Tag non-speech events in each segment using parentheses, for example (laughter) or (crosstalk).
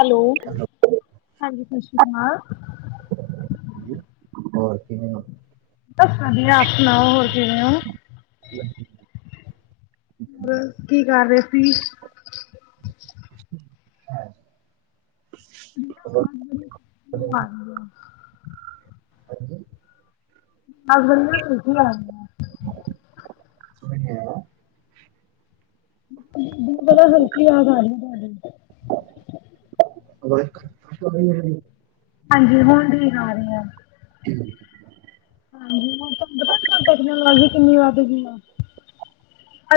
Hello ਹਾਂਜੀ ਸਤਿ ਸ਼੍ਰੀ ਅਕਾਲ (inaudible) ਦੱਸ ਵਧੀਆ, ਆਪ ਸੁਣਾਓ, ਹੋਰ ਕਿਵੇਂ ਹੋ? ਹੋਰ ਕੀ ਕਰ ਰਹੇ ਸੀ ਹਾਂ (inaudible) ਹਾਂਜੀ (inaudible) (inaudible) (inaudible) (inaudible) ਹਾਂਜੀ ਹੁਣ ਵੀ ਠੀਕ ਆ ਰਹੀ ਆ (inaudible) ਹੁਣ ਤੁਹਾਨੂੰ ਪਤਾ ਟੈਕਨੋਲੋਜੀ ਕਿੰਨੀ ਵੱਧਗੀ ਅ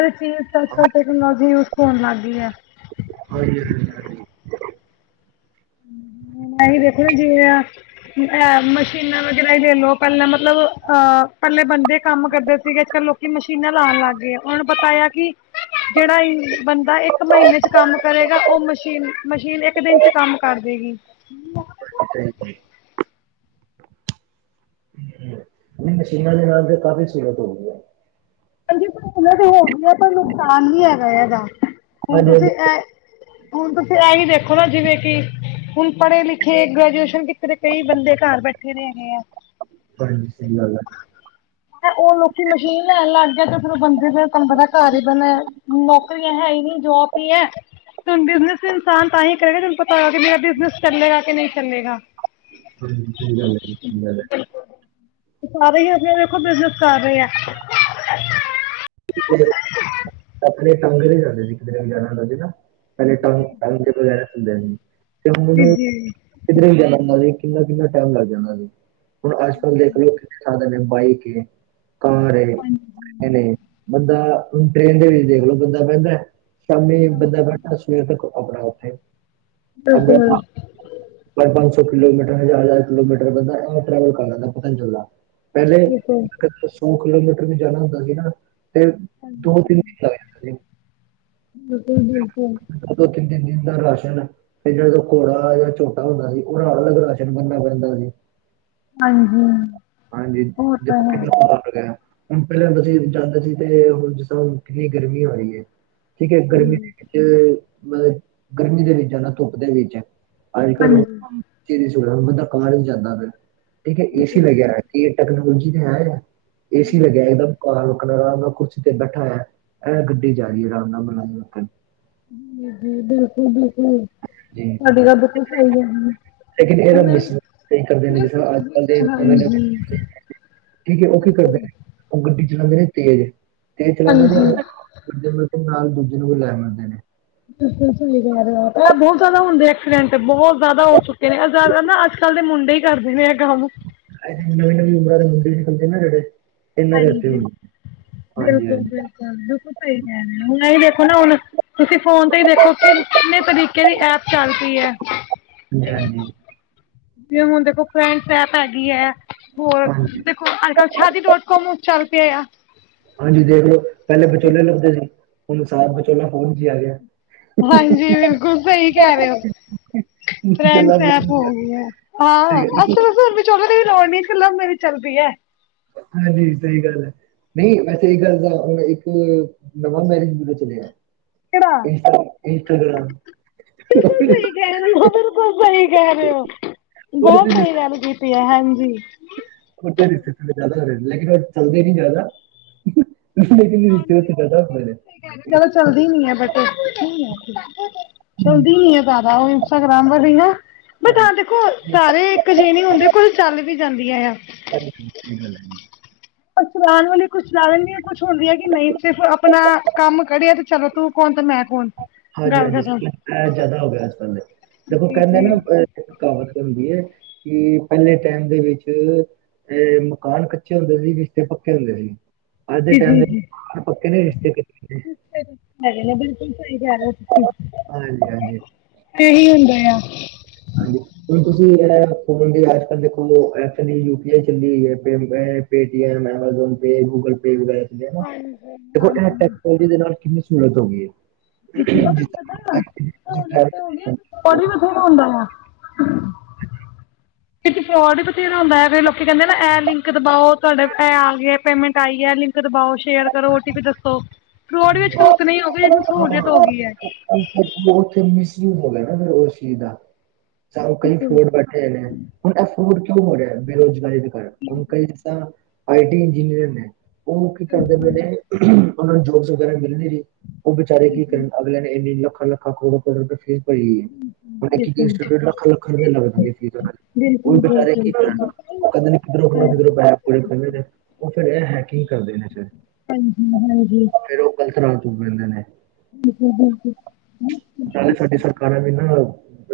ਅੱਜ ਕਲ ਟੈਕਨੋਲੋਜੀ ਯੂਜ ਹੋਣ ਲੱਗ ਗਈ ਹੈ ਹੂੰ ਨਹੀਂ ਦੇਖਣਾ ਜਿਵੇਂ ਮਸ਼ੀਨਾਂ ਵਗੈਰਾ ਹੀ ਲੈ ਲਓ ਪਹਿਲਾਂ ਮਤਲਬ ਅਹ ਪਹਿਲੇ ਬੰਦੇ ਕੰਮ ਕਰਦੇ ਸੀਗੇ ਅੱਜ ਕੱਲ ਲੋਕੀ ਮਸ਼ੀਨਾਂ ਲਾਉਣ ਲੱਗ ਗਏ ਉਹੂੰ ਪਤਾਆ ਕਿ ਜਿਹੜਾ ਬੰਦਾ ਇੱਕ ਮਹੀਨੇ ਚ ਕੰਮ ਕਰੇਗਾ ਉਹ ਮਸ਼ੀਨ ਮਸ਼ੀਨ ਇੱਕ ਦਿਨ ਚ ਕੰਮ ਕਰਦੇਗੀ ਨਹੀਂ ਸ਼ਿਮਲਾ ਦੇ ਨ ਤੇ ਕਾਫ਼ੀ ਸੂਰਤ ਹੋ ਗਈਆਂ ਹਾਂਜੀ ਤੇ ਹੋ ਗਈਆਂ ਪਰ ਨੁਕਸਾਨ ਵੀ ਹੈਗਾ ਹੈਗਾ ਹੁਣ ਹਾਂਜੀ ਤੁਸੀਂ ਹਾਂਜੀ ਇਹ ਹੁਣ ਤੁਸੀਂ ਇਹੀ ਦੇਖੋ ਨਾ ਜਿਵੇਂ ਕਿ ਹੁਣ ਪੜ੍ਹੇ ਲਿਖੇ ਗ੍ਰੈਜੂਏਸ਼ਨ ਕੀਤੇ ਕਈ ਬੰਦੇ ਘਰ ਬੈਠੇ ਰਗੇ ਆ ਹਾਂਜੀ ਸਹੀ ਗੱਲ ਹੈ ਉਹ ਲੋਕੀ ਮਸ਼ੀਨ ਲੈਣ ਲਾ ਬੰਦੇ ਫ ਤੁਹਾਨੂੰ ਪਤਾ ਘਰ ਹੀ ਬਣਿਆ ਨੌਕਰੀਆਂ ਹੈ ਹੀ ਨੀ ਜੋਬ ਹੀ ਹੈ ੁਣ ਬਿਜਨਸ ਇਨਸਾਨ ਤਾਂ ਹੀ ਕਰੇਗਾ ਤੁਹਨੂੰ ਪਤਾ ਹੋਗਾ ਬਿਜਨਸ ਚੱਲੇਗਾ ਕਿ ਨਹੀਂ ਚੱਲੇਗਾ ਹਾਂਜੀ ਸਹੀ ਗੱਲ ਹੈ ਸਹੀ ਗੱਲ ਹੈ ਸਾਰੇ ਹੀ ਅਜ ਦੇੇਖੋ ਬਿਜਨਸ ਕਰ ਰਹੇ ਆ (inaudible) ਟੰਗਰੀ ਜਾਂਦੇ ਸੀ ਕਿਤੇ ਜਾ ਨਾ ਕਦੇ ਟਾਊ ਟਾਊ (unintelligible) ਤੇ ਹੁਣ ਜੀ ਮੈਨੂੰ ਜੀ ਕਿਧਰੇ ਕਿੰਨਾ-ਕਿੰਨਾ ਟਾਈਮ ਲੱਗ ਜਾਦਾ ਸੀ। ਹੁਣ ਅੱਜਕੱਲ੍ਹ ਦੇਖ ਲਓ ਕਿੰਨੇ ਖਦੇ ਨੇ ਬਾਈਕ ਏ ਕਾਂ ਹਾਂਜੀ ਰੇ ਬੰਦਾ ਟ੍ਰੇਨ ਦੇ ਵਿੱਚ ਦੇਖ ਲੋ ਬੰਦਾ ਪੈਂਦਾ। ਸ਼ਾਮੀ ਬੰਦਾ ਬੈਠਾ ਸਵੇਰ ਤੱਕ ਆਪਣਾ ਉੱਥੇ ਬਿਲਕੁਲ (unintelligible) ਸੌ ਕਿਲੋਮੀਟਰ ਹਜ਼ਾਰ-ਹਜ਼ਾਰ ਕਿਲੋਮੀਟਰ ਬੰਦਾ ਟਰੈਵਲ ਕਰ ਲੈਂਦਾ ਪਤਾ ਨੀ ਚਲਦਾ। ਪਹਿਲੇ ਬਿਲਕੁਲ ਸੌ ਕਿਲੋਮੀਟਰ ਵੀ ਜਾਣਾ ਹੁੰਦਾ ਸੀ ਨਾ ਤੇ ਦੋ-ਤਿੰਨ ਮਹੀਨ ਲੱਗ ਜਾਂਦੇ। ਬਿਲਕੁਲ-ਬਿਲਕੁਲ ਸੀ ਦੋ ਦੋ ਤਿੰਨ ਤਿੰਨ ਦਿਨ ਦਾ ਰਾਸ਼ਨ, ਫਿਰ ਜਿਹੜੇ ਤੋਂ ਕੌੜਾ ਜਾਂ ਛੋਟਾ ਹੁੰਦਾ ਸੀ ਉਹ ਨਾਲ ਅਲੱਗ ਰਾਸ਼ਨ ਬਣਨਾ ਪੈਂਦਾ ਸੀ। ਹਾਂਜੀ ਹਾਂਜੀ ਉਹ ਤਾਂ ਦੇਖੋ ਕਿੰਨਾ ਹੈ (unintelligible) ਹੁਣ ਪਹਿਲਾਂ ਬਸੀ ਜਾਂਦੇ ਸੀ ਤੇ ਹੁਣ ਜਦੋਂ ਕਿੰਨੀ ਗਰਮੀ ਹੋ ਰਹੀ ਏ। ਠੀਕ ਹੈ ਗਰਮੀ ਦੇ ਵਿੱਚ ਮਤਲਬ ਗਰਮੀ ਦੇ ਵਿੱਚ ਜਾਣਾ ਧੁੱਪ ਦੇ ਵਿੱਚ। ਅੱਜਕੱਲ ਉਹ (unintelligible) ਬੰਦਾ ਕਮਰੇ ਚ ਜਾਂਦਾ ਫਿਰ ਠੀਕ ਹੈ ਏਸੀ ਵਗੈਰਾ ਟੈਕਨੋਲੋਜੀ ਨੇ ਆ, ਏ ਸੀ ਲੱਗਿਆ ਇੱਕਦਮ ਕਾਲ। ਆਰਾਮ ਨਾਲ ਕੁਰਸੀ ਤੇ ਬੈਠਾ ਹੈ ਇਹ ਗੱਡੀ ਜਾ ਰਹੀ ਆਰਾਮ ਨਾਲ ਬਣਾ। ਜ ਬਿਲਕੁਲ, ਬਿਲਕੁਲ ਜੀ ਤੁਆਡੀ ਗੱਲ ਤਾਂ ਬਿਲਕੁਲ ਸਹੀ ਏ। ਲੇਕਿਨ ਇਹਦਾ ਮਿਸਯੂਜ ਕਈ ਕਰਦੇ ਨੇ, ਜਿਸ ਤਰ੍ਹਾਂ ਜੀ ਅੱਜ-ਕੱਲ ਦੇ ਹਾਂਜੀ ਨਵੇਂ, ਨਵੇਂ ਜੀ ਠੀਕ ਏ ਉਹ ਕੀ ਕਰਦੇ ਨੇ? ਉਹ ਗੱਡੀ ਚ ਚਲਾਉਦੇ ਨੇ ਤੇਜ਼, ਤੇਜ਼ ਚਲਾਦੇ ਨੇ ਉਹ ਵੱਡੇ ਮਤਲ ਨਾਲ ਦੂਜੇ ਨੂੰ ਵੀ ਲੈ ਮਰਦੇ ਨੇ। ਬਹੁਤ ਜ਼ਿਆਦਾ ਹੁੰਦੇ ਐਕਸੀਡੈਂਟ। ਤੇ ਬਹੁਤ ਜ਼ਿਆਦਾ ਹੋ ਚੁੱਕੇ ਨੇ ਜ਼ਿਆਦਾ ਨਾ ਅੱਜ-ਕੱਲ੍ਹ ਦੇ ਮੁੰਡੇ ਹੀ ਕਰਦੇ ਨੇ। ਕੰਮ ਨਵੀਂ, ਨਵੀਂ ਉਮਰਾਂ ਦੇ ਮੁੰਡੇ ਨਿਕਲਦੇ ਨਾ ਜਿਹੜੇ ਇਹਨਾਂ ਦੇ ਹੱਥੋਂ ਹੀ ਹਾਂਜੀ ਹੁੰਦੇ। ਹਾਂਜੀ ਬਿਲਕੁਲ, ਹਾਂਜੀ ਬਿਲਕੁਲ, ਬਿਲਕੁਲ ਸਹੀ ਕਹਿ ਰਹੇ ਹੁਣ ਇਹੀ ਦੇਖੋ ਨਾ ਹੁਣ ਤੁਸੀਂ ਫੋਨ ਤੇ ਹੀ ਦੇਖੋ। ਕਿਨੇ ਤਰੀਕੇ ਦੀ ਐਪ ਚੱਲ ਪਈ ਐ ਹਾਂਜੀ, ਹਾਂਜੀ। ਜਿਵੇਂ ਹੁਣ ਦੇਖੋ ਫਰੈਂਡਸ ਐਪ ਹੈਗੀ ਏ। ਹਾਂਜੀ, ਹੋਰ ਹਾਂਜੀ, ਦੇਖੋ ਅੱਜ ਕੱਲ ਸ਼ਆਦੀ ਡੋਂਟ । ਚੱਲ ਪਿਆ ਏਆ। ਹਾਂਜੀ ਦੇਖ ਲਓ ਪਹਿਲੇ ਵਿਚੋਲੇ ਲੱਭਦੇ ਸੀ। ਹੁਣ ਸਾਫ਼ ਵਿਚੋਲਾ ਫੋਨ ਚ ਆ ਗਿਆ। ਹਾਂਜੀ ਬਿਲਕੁਲ ਸਹੀ ਕਹਿ ਰਹੇ ਓ। ਵਿਚੋਲਾ ਫਰੇਂਡਸ ਐਪ ਫੋਨ 'ਚ ਹੋ ਆ ਗਿਆ, ਗਈ ਏ। ਹਾਂ ਸਹੀ ਉੱਥੇ ਗੱਲ ਤਾਂ ਫਿਰ ਵਿਚੋਲੇ ਦੀ ਵੀ ਲੋੜ ਨਈ। ਲਵ ਮੇਰੀਜ ਚੱਲਦੀ ਐ। ਹਾਂਜੀ ਸਹੀ ਗੱਲ ਏ। ਨਹੀਂ ਵੈਸੇ ਇਹ ਗੱਲ ਤਾਂ ਇੱਕ ਨਵਾਂ ਮੈਰਿਜ ਬਿਊਰੋ ਚਲਿਆ । ਕਿਹੜਾ ਇੰਸਟਾਗਾ੍ਮ ਬਿਲਕੁਲ ਸਹੀ ਕਹਿ ਰਹੇ ਹੋ, ਬਿਲਕੁਲ ਸਹੀ ਕਹਿ ਰਹੇ ਹੋ, ਬਹੁਤ ਸਹੀ ਰਿਸ਼ਤੇ ਗੱਲ ਕੀਤੀ ਹੈ। ਹਾਂਜੀ ਹੋ ਰਿਤੇ ਤੇ ਜ਼ਿਆਦਾ ਲੇਕਿਨਉਹ ਚੱਲਦੇ ਨਈ ਜ਼ਿਆਦਾ। ਲੇਕਿਨ ਰਿਸ਼ਤੇ ਉੱਥੇ ਜ਼ਿਆਦਾ ਹੋ ਰਹੇ ਨੇ। ਚਦ ਚਲਦੀ ਨੀ ਹੈ ਬਟ ਚੱਲਦੀ ਨਹੀ ਏ ਉਹ ਇੰਸਟਾਗ੍ਰਾਮ ਵਾਲੀ ਹਵਾ਼ ਨਾ। ਬਟ ਹਾਂਜੀ, ਹਾਂ ਦੇਖੋ ਹਾਂਜੀ, ਸਾਰੇ ਇੱਕ ਜਿਏ ਨਹੀਂ ਹੁੰਦੇ ਕੋਲ ਚੱਲ ਵੀ ਜਾਂਦੀਆਂ ਆ। ਸ ਸਹੀ ਗੱਲ ਐ ਜੀ। ਪਰ ਚਉਣ ਵਾਲੀ ਕੁਛਲਾਣ ਦੀ ਕੁਛ ਹੁੰਦੀ ਹੈ ਕਿ ਨਹੀਂ ਸਿਰਫ ਆਪਣਾ ਕੰਮ ਕਡਿਆ, ਤੇ ਚਲੋ ਤੂੰ ਕੌਣ ਤੇ ਮੈਂ ਕੌਣ? ਹਾਂਜੀ, ਗੱਲ ਹਾਂਜੀ ਖਤਮ ਜ਼ਿਆਦਾ ਹੋ ਗਿਆ ਇਸੇ ਦੇਖੋ ਜੀ ਕਹਿੰਦੇ ਜੀ ਨਾ ਅ ਕਾਵਤ ਹੁੰਦੀ ਏ ਕਿ ਪਹਿਲੇ ਟਾਈਮ ਦੇ ਵਿੱਚ ਇਹ ਮਕਾਨ ਕੱਚੇ ਹੁੰਦੇ ਸੀ, ਰਿਸ਼ਤੇ ਪੱਕੇ ਹੁੰਦੇ ਸੀ। ਅੱਜ ਦੇ ਜੀ, ਟਾਈਮ ਦੇ ਵਿੱਚ ਜੀ, ਮਕਾਨ ਪੱਕੇ ਨੇ, ਰਿਸ਼ਤੇ ਕੱਚੇ ਨੇ। ਜੀਗੇ ਬਿਲਕੁਲ। ਸਹੀ ਕਹਿ ਰਹੇ ਓ ਤੁਸੀਂ। ਹਾਂਜੀ, ਹਾਂਜੀ, ਇਹੀ ਹੁੰਦੇ ਆ। ਹਾਂਜੀ ਹੁਣ ਤੁਸੀਂ ਇਹ ਫੋਨ ਦੀ ਅੱਜ-ਕੱਲ ਦੇਖੋ ਐ ਚੱਲ ਯੂ, ਪੀ, ਆਈ ਚੱਲੀ ਹੈ pay Paytm, Amazon Pay, Google Pay ਵਗੈਰਾ। ਦੇਖੋ ਹਾਂਜੀ ਇਹ ਟੈਕਨੋਲੋਜੀ ਦੇ ਨਾਲ ਕਿੰਨੀ ਸਹੂਲਤ ਹੋ ਗਈ ਏ। (inaudible) ਤੇ ਹੋਰ ਵੀ ਪੜਣਾ ਹਾਂਜੀ, ਥੋੜਾ ਆਉਂਦਾ ਵਾ। ਵਿੱਚ ਫਰੋਡ ਵੀ ਬਥੇਰਾ ਹੁੰਦਾ ਐ। ਫਿਰ ਲੋਕ ਕਹਿੰਦੇ ਨਾ ਇਹ ਲਿੰਕ ਦਬਾਓ ਤੁਹਾਡੇ ਆ ਪੇਮੈਂਟ ਆਈ ਐ। ਲਿੰਕ ਦਬਾਓ ਸ਼ੇਅਰ ਕਰੋ। ਓ ਟੀ ਪੀ ਦੱਸੋ? ਫਰੋਡ ਵੀ ਹਾਂਜੀ ਅੱਜਕੱਲ ਬਹੁਤ ਉਤਨੇ ਹੀ ਹੋ ਗਏ ਜਿਤਨੀ ਹਾਂ ਉੱਥੇ ਹੋ ਸਹੂਲੀਅਤ ਗਈ ਹੈ। ਗਿਆ ਨਾ ਫਿਰ ਉਸ ਚੀਜ਼ ਦਾ ਸਬ ਕਈ ਫਰੋਡ ਬੈਠੇ ਨੇ ਹੁਣ ਇਹ ਫਰੋਡ ਹੋ ਰਿਹਾ ਬੇਰੋਜ਼ਗਾਰੀ ਦੇ ਕਾਰਣ ਹੁਣ ਕਈ ਆਈ-ਟੀ ਇੰਜਨੀਅਰ ਨੇ। ਉਹ ਕੀ ਕਰਦੇ ਪਏ ਨੇ ਉਹਨਾਂ ਨੂੰ ਜੋਬਸ ਵਗੈਰਾ ਮਿਲ ਨੀ ਰਈ। ਉਹ ਵਿਚਾਰੇ ਕੀ ਕਰਨ ਅਗਲਿਆਂ ਨੇ ਇੰਨੀ ਲੱਖਾਂ, ਲੱਖਾਂ ਕਰੋੜ, ਕਰੋੜ ਰੁਪਏ ਫੀਸ ਹੁਣ ਇੱਕ ਇੱਕਿਊਟ ਲੱਖਾ, ਲੱਖਾ ਰੁਪਏ ਲੱਗਦੀ ਏ ਫੀਸ। ਉਹ ਵੀ ਬਚਾਰੇ ਕੀ ਕਰ ਕਦੇ ਨੀ ਕਿੱਧਰੋਂ ਖੁੋ ਕਿਧਰੋਂ ਪੈ ਪੂਰੇੇ ਉਹ ਫਿਰ ਇਹ ਹੈ ਕੀ ਕਰਦੇ ਨੇ ਫਿਰ। ਹਾਂਜੀ, ਹਾਂਜੀ। ਫੇਰ ਉਹ ਕਲਥਰਾਂ ਤ ਰਹਿੰਦੇ ਨੇ। ਤਾਂ ਸਾਡੀ ਸਰਕਾਰਾਂ ਵੀ ਨਾ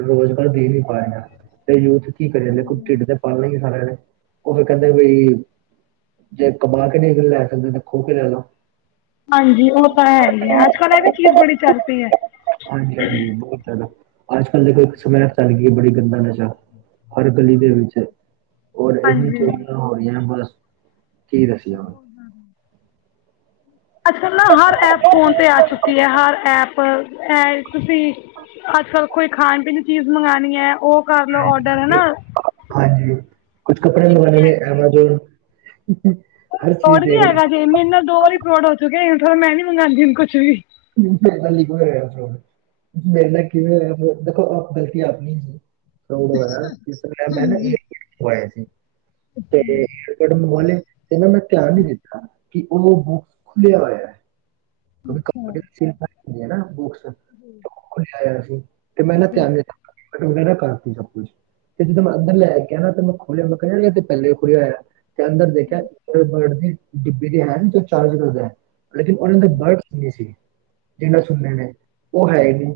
ਰੁਜ਼ਗਾਰ ਦੇ ਨੀ ਪਾ ਰਿਹਾ, ਤੇ ਯੂਥ ਕੀ ਕਰੀ ਜਾਂਦੀ ਆ ਦੇਖੋ ਢਿੱਡ ਤੇ ਪਾਲਣਾ ਹੀ ਆ ਸਾਰਿਆਂ ਨੇ। ਉਹ ਕਹਿੰਦੇ ਵਈ ਜੇ ਕਮਾ ਕੇ ਨਹੀਂ ਖੇਲਣਾ ਅ ਖੂਹ ਕੇ ਲੇ ਜੋ। ਹਾਂਜੀ ਉਹ ਤਾਂ ਹੈ ਹੀ ਹੈ ਅੱਜਕੱਲ ਇਹ ਵੀ ਚੀਜ਼ ਬੜੀ ਚੱਲ ਪਈ ਐ। ਹਾਂਜੀ-ਹਾਂਜੀ ਬਹੁਤ ਜ਼ਿਆਦਾ, ਅੱਜਕੱਲ੍ਹ ਦੇਖ ਸਮੇ ਚ ਇਹ ਬੜੀ ਗੰਦਾ ਨਸ਼ਾ, ਹਰ ਗਲੀ ਦੇ ਵਿੱਚ, ਔਰ ਇੰਨੀ ਹਾਂਜੀ। ਚੋਰੀਆਂ ਹੋ ਰਹੀਆਂ ਬਸ। ਕੀ (unintelligible) ਅੱਜਕੱਲ ਨਾ ਹਰ ਐਪ ਫੋਨ ਤੇ ਆ ਚੁੱਕ ਕੀ ਐ ਹਰ ਐਪ ਤੁਸੀਂ ਅੱਜਕੱਲ੍ਹ ਕੋਈ ਖਾਣ-ਪੀਣ ਦੀ ਚੀਜ਼ ਮੰਗਾਣੀ ਹੈ ਉਹ ਕਰ ਲਓ ਔਡਰ ਹਨਾ। ਕੁਛ ਕੱਪੜੇ ਮੰਗਵਾਣੇ ਨੇ ਐਮਾਜ਼ੋਨ ਹਰ ਚੀਜ਼ ਫਰੋਡ ਵੀ ਦੇਖ ਲਓ ਹੈਗਾ ਜੇ ਮੇਰੇ ਨਾਲ ਦੋ ਵਾਰੀ ਫਰੋਡ ਹੋ ਚੁੱਕਿਆ ਮੈਂ ਨੀ ਮੰਗਵਾਉਂਦੀ ਹੁੰਦੀ ਕੁਛ ਵੀ। (unintelligible) ਮੇਰੇ ਨਾਲ ਕਿਵੇਂ ਹੋਇਆ ਦੇਖੋ ਆਪ ਗਲਤੀ ਆਪਣੀ ਸੀ। ਮੈਂ ਨਾ (unintelligible) (unintelligible) ਤੇ ਮੈਂ ਧਿਆਨ ਨੀ ਦਿੱਤਾ। ਕਿ ਉਹ ਬੁੱਕ ਖੁੱਲਿਆ ਹੋਇਆ ਹੈ। ਅੱਛਾ (unintelligible) ਤੇ ਮੈਂ ਨਾ ਧਿਆਨ (unintelligible) ਵਗੈਰਾ ਕਰਤੀ ਸਭ ਕੁੱਛ ਤੇ ਜਦੋਂ ਮੈਂ ਅੰਦਰ ਲੈ ਕੇ ਨਾ ਤੇ ਮੈਂ ਖੋਲ੍ਹਿਆ ਮੈਂ ਕਹਿ ਤੇ ਪਹਿਲੇ ਵੀ ਖੋਲ੍ਹਿਆ ਹੋਇਆ। ਤੇ ਅੰਦਰ ਦੇਖਿਆ ਬਰਡ ਡਿੱਬੀ ਦੀ ਹੈ ਜੋ ਚਾਰਜ ਕਰਦਾ ਲੇਕਿਨ ਉਹਨਾਂ ਦੇ ਵਰਡ (unintelligible) ਸੀ ਜਿਹਨਾਂ ਸੁਣਦੇ ਨੇ ਉਹ ਹੈ ਈ ਨੀ।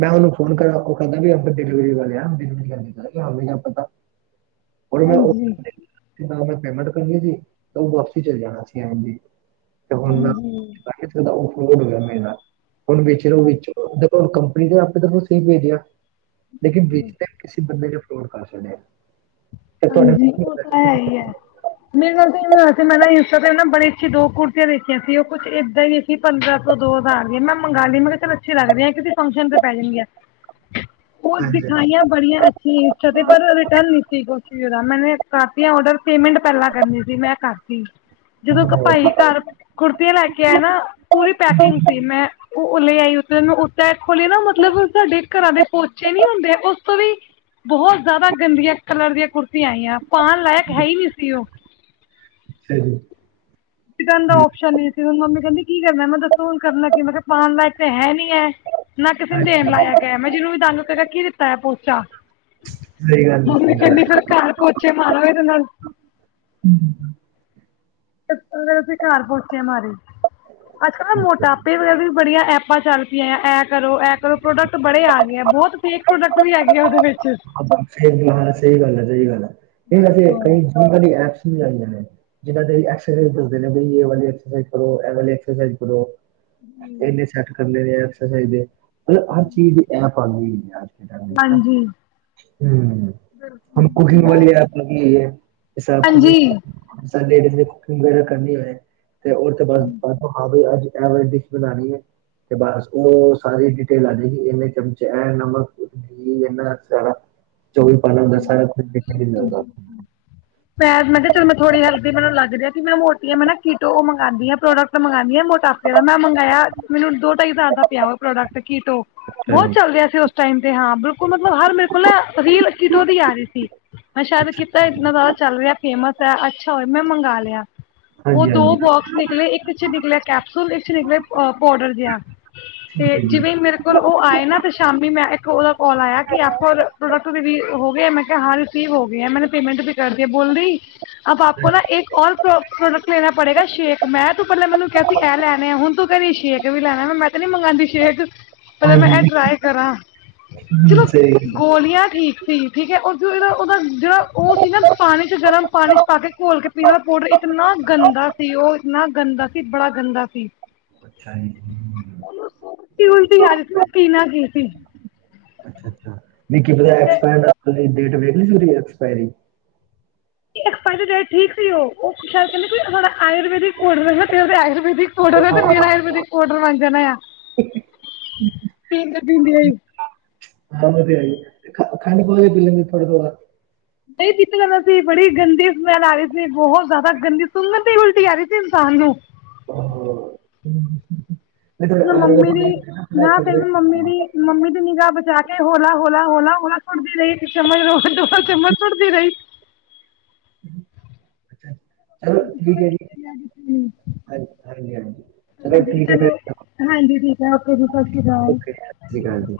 ਮੈਂ ਉਹਨੂੰ ਫੋਨ ਕਰ ਉਹ ਕਹਿੰਦਾ ਵੀ ਆਪ ਡਿਲੀਵਰੀ ਵਾਲੇ ਆ ਡਵ ਕਰ ਹ ਆਪ ਤਾਂ ਹੁਣ ਮੈਂ (unintelligible) ਪੇਮੈਂਟ ਕਰਨੀ ਸੀ, ਤਾਂ ਉਹ ਵਾਪਸੀ ਚਲੇ ਜਾਣਾ ਸੀ ਐ ਜੀ ਤੇ ਹੁਣ ਮੈਂ (unintelligible) ਉਹ ਹੋ ਗਿਆ ਮੇਰੇ ਨਾਲ। ਹੁਣ ਵੇਖ ਤਾਂ ਵਿੱਚ ਦੇਖੋ ਕੰਪਨੀ ਆਪੇ ਤਾਂ ਸਹੀ ਭੇਜਿਆ। ਲੇਕਨ ਬੀਚ ਕਿਸੀੇ ਬੰਦੇ ਨੇ ਫਰੋਡ ਕਰ ਛੱਡਿਆ। ਤੇ ਤੁਹਾਡੇ ਹਾਂਜੀ ਉਹ ਤਾਂ ਹੈ ਹੀ ਹੈ, ਮੇਰੀ ਗੱਲ ਤਾਂ ਇਵੇਂ ਹੋਇਆ ਸੀ ਮੈਂ ਤਾਂ ਉਹਨਾਂ ਬੜੀ ਅੱਛੀ ਦੋ ਕੁੜਤੀਆਂ ਦੇਖੀਆਂ ਸੀ ਉਹ ਕੁਛ ਏਦਾਂ ਹੀ ਸੀ ਪੰਦਰਾਂ ਤੋਂ ਦੋ ਦਾ ਆ ਗਏ ਮੈਂ ਮੰਗਾ ਲਈ ਮੈਂ ਕਿਹਾ ਚਲ ਅੱਛੇ ਲੱਗਦੀ ਹੈ ਕਿਸੀ ਫੰਕਸ਼ਨ ਤੇ ਪੈ ਜਾਂਦੀ ਆ। ਉਹ ਦਿਖਾਈਆਂ ਬੜੀਆਂ ਅੱਛੀਆਂ ਪਰ ਰਿਟਰਨ ਨਹੀਂ ਸੀ। ਮੈਨੇ ਕਰਤੀ ਆ ਔਡਰ ਪੇਮੈਂਟ ਪਹਿਲਾਂ ਕਰਨੀ ਸੀ ਮੈਂ ਕਰਤੀ। ਜਦੋਂ ਉਹ ਭਾਈ ਘਰ ਕੁੁਰਤੀਆਂ ਲੈਕੇ ਆਏ ਨਾ ਪੂਰੀ ਪੈਕਿੰਗ ਸੀ ਮੈਂ ਉਹ ਆਈ ਉਤਰ ਖਲੀ ਨਾ ਮਤਲਬ ਸਾਡੇ ਘਰਾਂ ਦੇ ਪੋਚੇ ਨੀ ਹੁੰਦੇ ਉਸ ਤੋਂ ਵੀ ਬਹੁਤ ਜ਼ਿਆਦਾ ਗੰਦੀਆਂ ਕਲਰ ਦੀਆਂ ਕੁੁਰਤੀਆਂ ਆਈਆਂ, ਪਾਉਣ ਲਾਇਕ ਹੈ ਹੀ ਨਹੀਂ ਸੀ ਉਹ ਹਾਂ, ਸਿਕਨ ਦਾ ਓਪਸ਼ਨ ਨ ਸੀ ਮੰਮੀ ਕਹਿੰਦੀ ਕੀ ਕਰਨਾ ਮੈਂ ਦੱਸੋ, ਹੁਣ ਕਰਨਾ ਕੀ ਮੈਂ ਕਿਹਾ ਪਾਨ ਲਾਈਕ ਤੇ ਹੈ ਨੀ ਹੈ ਨਾ, ਕਿਸੇ ਨੂੰ ਹਾਂਜੀ ਦੇਣ ਲਾਇਕ ਹੈ ਮੈਂ ਜਿਹਨੂੰ ਵੀ ਦੰਗ ਕਗਾ ਕੀ ਦਿੱਤਾ ਹੈ ਪੋਚਾ, ਸਹੀ ਗੱਲ ਹੈ ਮੰਮੀ ਸਹੀ ਗੱਲ ਹੈ ਕਹਿੰਦੀ ਫਿਰ ਘਰ ਪੋਚਿਆ ਮਾਰੋ ਇਹਦੇ ਨਾਲ, ਠੀਕ ਅਗਰ ਅਸੀਂ ਘਰ ਪੋਚੇ ਮਾਰੇ ਅੱਜਕਲ੍ਹ ਨਾ ਹੈ ਜੀ। ਮੋਟਾਪੇ ਵਗੈਰਾ ਵੀ ਬੜੀਆਂ ਆਪਾਂ ਚੱਲ ਪਿਆਂ ਐਂ, ਕਰੋ ਇਹ ਕਰੋ ਪ੍ਰੋਡਕਟ ਬੜੇ ਆ ਗਏ, ਹੈ ਬਹੁਤ ਫੇਕ ਪ੍ਰੋਡਕਟ ਵੀ ਹੈਗੇ ਆ ਉਹਦੇ ਵਿੱਚ ਹਾਂ ਫੇਰ ਸਹੀ ਗੱਲ ਐ, ਸਹੀ ਗੱਲ ਐ ਇਹ ਵੈਸੇ ਬਿਲਕੁਲ ਕਈ ਜਾਣਕਾਰੀ ਐ। ਜਿਦਾ ਕੋਈ ਐਕਸਰਸਾਈਜ਼ ਕਰਦੇ ਨੇ ਐ ਵਾਲੀ ਐਕਸਰਸਾਈਜ਼ ਕਰੋ ਐ ਵਾਲੀ ਐਕਸਰਸਾਈਜ਼ ਕਰੋ। ਇਨੇ ਸੈੱਟ ਕਰਨ ਆ ਮਤਲਬ ਹਰ ਚੀਜ਼ ਦੇ ਐਪ ਆਗੀ। ਹਾਂਜੀ, ਹੂੰ ਹੁਣ ਕੁਕਿੰਗ ਵਾਲੀ ਐਪ ਵੀ ਐ। ਕੁਕਿੰਗ ਹਾਂਜੀ ਲੇਡੀਜ਼ ਨੇ ਕੁਕਿੰਗ ਵਗੈਰਾ ਕਰਨੀ ਹੋਏ। ਤੇ ਉਹ ਤੋਂ ਬਾਅਦ ਹਾਂ ਅੱਜ ਐਵਰੇ ਡਿਸ਼ ਬਣਾਣੀ ਹੈ। ਤੇ ਬਸ ਉਹ ਸਾਰੀ ਡਿਟੇਲ ਆ ਜਾਗੀ, ਇੰਨੇ ਚਮਚੇ ਐ ਨਮਕ ਇਹਨਾ ਸਾਰਾ ਚੌਵੀ ਪੰਜਾ ਮੈਂ ਮੈਂ ਕਿ ਚਲ ਥੋੜੀ (unintelligible) ਬਣਨ ਲੱਗ ਜੇ। ਮੈ ਮੋਟੀ ਆ ਮੈ ਨਾ ਕੀਟੋ ਓ ਮੰਗਾਦੀ ਆ ਪ੍ਰੋਡਕਟ ਮੰਗਾਨੀ ਆ ਮੋਟਾਪੇ ਦਾ ਮੈਂ ਮੰਗਾਇਆ ਮੈਨੂੰ ਦੋ ਤ ਈ ਜਿਆਦਾ ਪਿਆ ਉਹ ਪ੍ਰੋਡਕਟ ਕੀਟੋ। ਬਹੁਤ ਚੱਲ ਰਿਆ ਸੀ, ਉਸ ਟਾਈਮ ਤੇ ਹਾਂ ਬਿਲਕੁਲ ਮਤਲਬ ਹਰ ਮੇਰੇ ਕੋਲ ਨਾ ਰੀ ਤੋਂ ਉਹਦੀ ਆ ਰਹੀ ਸੀ, ਮੈਂ ਸ਼ਾਇਦ ਅੱਛਾ ਕੀਤਾ ਜੀ ਇੰਤਨਾ ਅੱਛਾ ਜਿਆਦਾ ਚੱਲ ਰਿਆ ਫੇਮਸ ਅੱਛਾ ਹੋਏ ਮੈ ਮੰਗਾ ਲਿਆ। ਉਹ ਹਾਂਜੀ ਦੋ ਹਾਂਜੀ ਬੋਕਸ ਨਿਕਲੇ, ਇੱਕ ਚ ਨਿਕਲਿਆ ਕੈਪਸੂਲ ਇੱਕ ਚ ਨਿਕਲੇ ਅ ਪੋਡਰ ਜਿਆ, ਠੀਕ ਤੇ ਹੈ ਜੀ ਜਿਵੇਂ ਮੇਰੇ ਕੋਲ ਉਹ ਆਏ ਨਾ, ਤੇ ਸ਼ਾਮੀ ਮੈਂ ਇੱਕ ਉਹਦਾ ਕੋਲ ਆਇਆ ਕਿ ਆਪਕੋ ਓਰ ਪ੍ਰੋਡਕਟ ਰਵੀਲ ਮੈਂ ਕਿਹਾ ਹਾਂ ਰਿਸੀਵ ਹੋ ਗਿਆ, ਮੈਨੇ ਪੇਮੈਂਟ ਵੀ ਕਰਦੀ ਬੋਲਦੀ ਅਬ ਆਪਕੋ ਨਾ ਹਾਂਜੀ ਏਕ ਓਰ ਪੋ੍ ਪ੍ਰੋਡਕਟ ਲੇਣਾ ਪੜੇਗਾ, ਸ਼ੇਖ ਮੈਂ ਤੂੰ ਪਹਿਲੇ ਮੈਨੂੰ ਕਿਹਾ ਸੀ ਇਹ ਲੈਣੇ ਹੁਣ ਤੂੰ ਕੇਰੀ ਸ਼ੇਕ ਵੀ ਲੈਣਾ ਮੈਂ ਤੇ ਨੀ ਮੰਗਾਦੀ, ਸ਼ੇਕ ਪਹਿਲੇ ਮੈਂ ਏ ਹਾਂਜੀ ਟਰਾਈ ਕਰਾਂ। ਹਮ, ਚਲੋ ਸਹੀ ਗੱਲ ਗੋਲੀਆਂ ਠੀਕ ਸੀ, ਠੀਕ ਐ ਓਰ ਜੋ ਉਹਦਾ ਜਿਹੜਾ ਉਹ ਸੀ, ਨਾ ਪਾਣੀ ਚ ਗਰਮ ਪਾਣੀ ਚ ਪਾ ਕੇ ਘੋਲ ਕੇ ਪੀਣ ਆਲਾ ਪਾਊਡਰ ਇਕ ਇੰਨਾ ਗੰਦਾ ਸੀ, ਉਹ ਇੰਨਾ ਗੰਦਾ ਸੀ ਬੜਾ ਗੰਦਾ ਸੀ। ਹੈ ਅੱਛਾ ਜੀ ਹਮ, ਉਹਨੁ ਸੁੰਗ ਕੇ ਉਲਟੀ ਆ ਰੀ ਸੀ ਨਾ ਪੀਨਾ ਕੀ ਸੀ। ਅੱਛਾ-ਅੱਛਾ, ਨਈ ਕੀ ਪਤਾ (unintelligible) ਹਲੇ ਡੇਟ ਵੇਖ ਲੀ ਸੀ ਓਦੀ ਐਕਸਪਾਇਰੀ। ਐਕਸਪਾਇਰੀ ਡੇਟ ਠੀਕ ਸੀ ਓ, ਓਹ ਖ਼ੈਰ ਕੈਂਦੇ ਸੀ ਉਹਨਾਂ ਦਾ ਆਯੁਰਵੈਦਿਕ ਪੋਡਰ ਏ ਨਾ (unintelligible) ਆਯੁਰਵੈਦਿਕ ਪੋਡਰ ਏ ਹਾਂ ਤੇ ਮੇਰਾ ਆਯੁਰਵੈਦਿਕ ਪੋਡਰ ਬਨ ਜਾਣਾ ਆ। ਪੀਂਦੇ ਪੀਂਦੇ ਹੀ ਹਾਂ ਵਧੀਆ ਈ ਏ। ਖੰਡ ਪਾ ਕੇ ਪੀ ਲੈਂਦੇ ਥੋੜਾ-ਥੋੜਾ। ਨਹੀਂ ਦਿੱਤਾ ਸੀ (unintelligible) ਬੜੀ ਗੰਦੀ ਸਮੈਲ ਆ ਰਈ ਸੀ, ਬਹੁਤ ਜੈਦਾ ਗੰਦੀ ਸੁੰਗਨ ਤੇ ਉਲਟੀ ਆ ਰਈ ਸੀ ਇਨਸਾਨ ਨੂੰ। ਹ। ਮ ਮੰਮੀ ਦੀ, ਨਾ ਫਿਰ ਮੰਮੀ ਦੀ, ਮੰਮੀ ਦੀ ਨਿਗਾਹ ਬਚਾ ਕੇ ਹੋਲਾ, ਹੋਲਾ, ਹੋਲਾ ਥੋੜਾ ਫੜਦੀ ਰਈ ਇੱਕ ਚਮਚ ਰੋਜ-ਰੋਜ ਦੋ ਚਮਚ ਸੁੜਦੀ ਰਈ। ਚਲੋ ਠੀਕ ਏ ਜੀ, ਹ ਹਾਂਜੀ-ਹਾਂਜੀ। ਹਾਂਜੀ ਚਲੋ ਹਾਂਜੀ ਠੀਕ ਹੈ ਓਕੇ ਜੀ ਸਾਸੀ ਕਾਲ। ਓਕੇ ਸਤਿ ਸ਼੍ਰੀ ਅਕਾਲ ਜੀ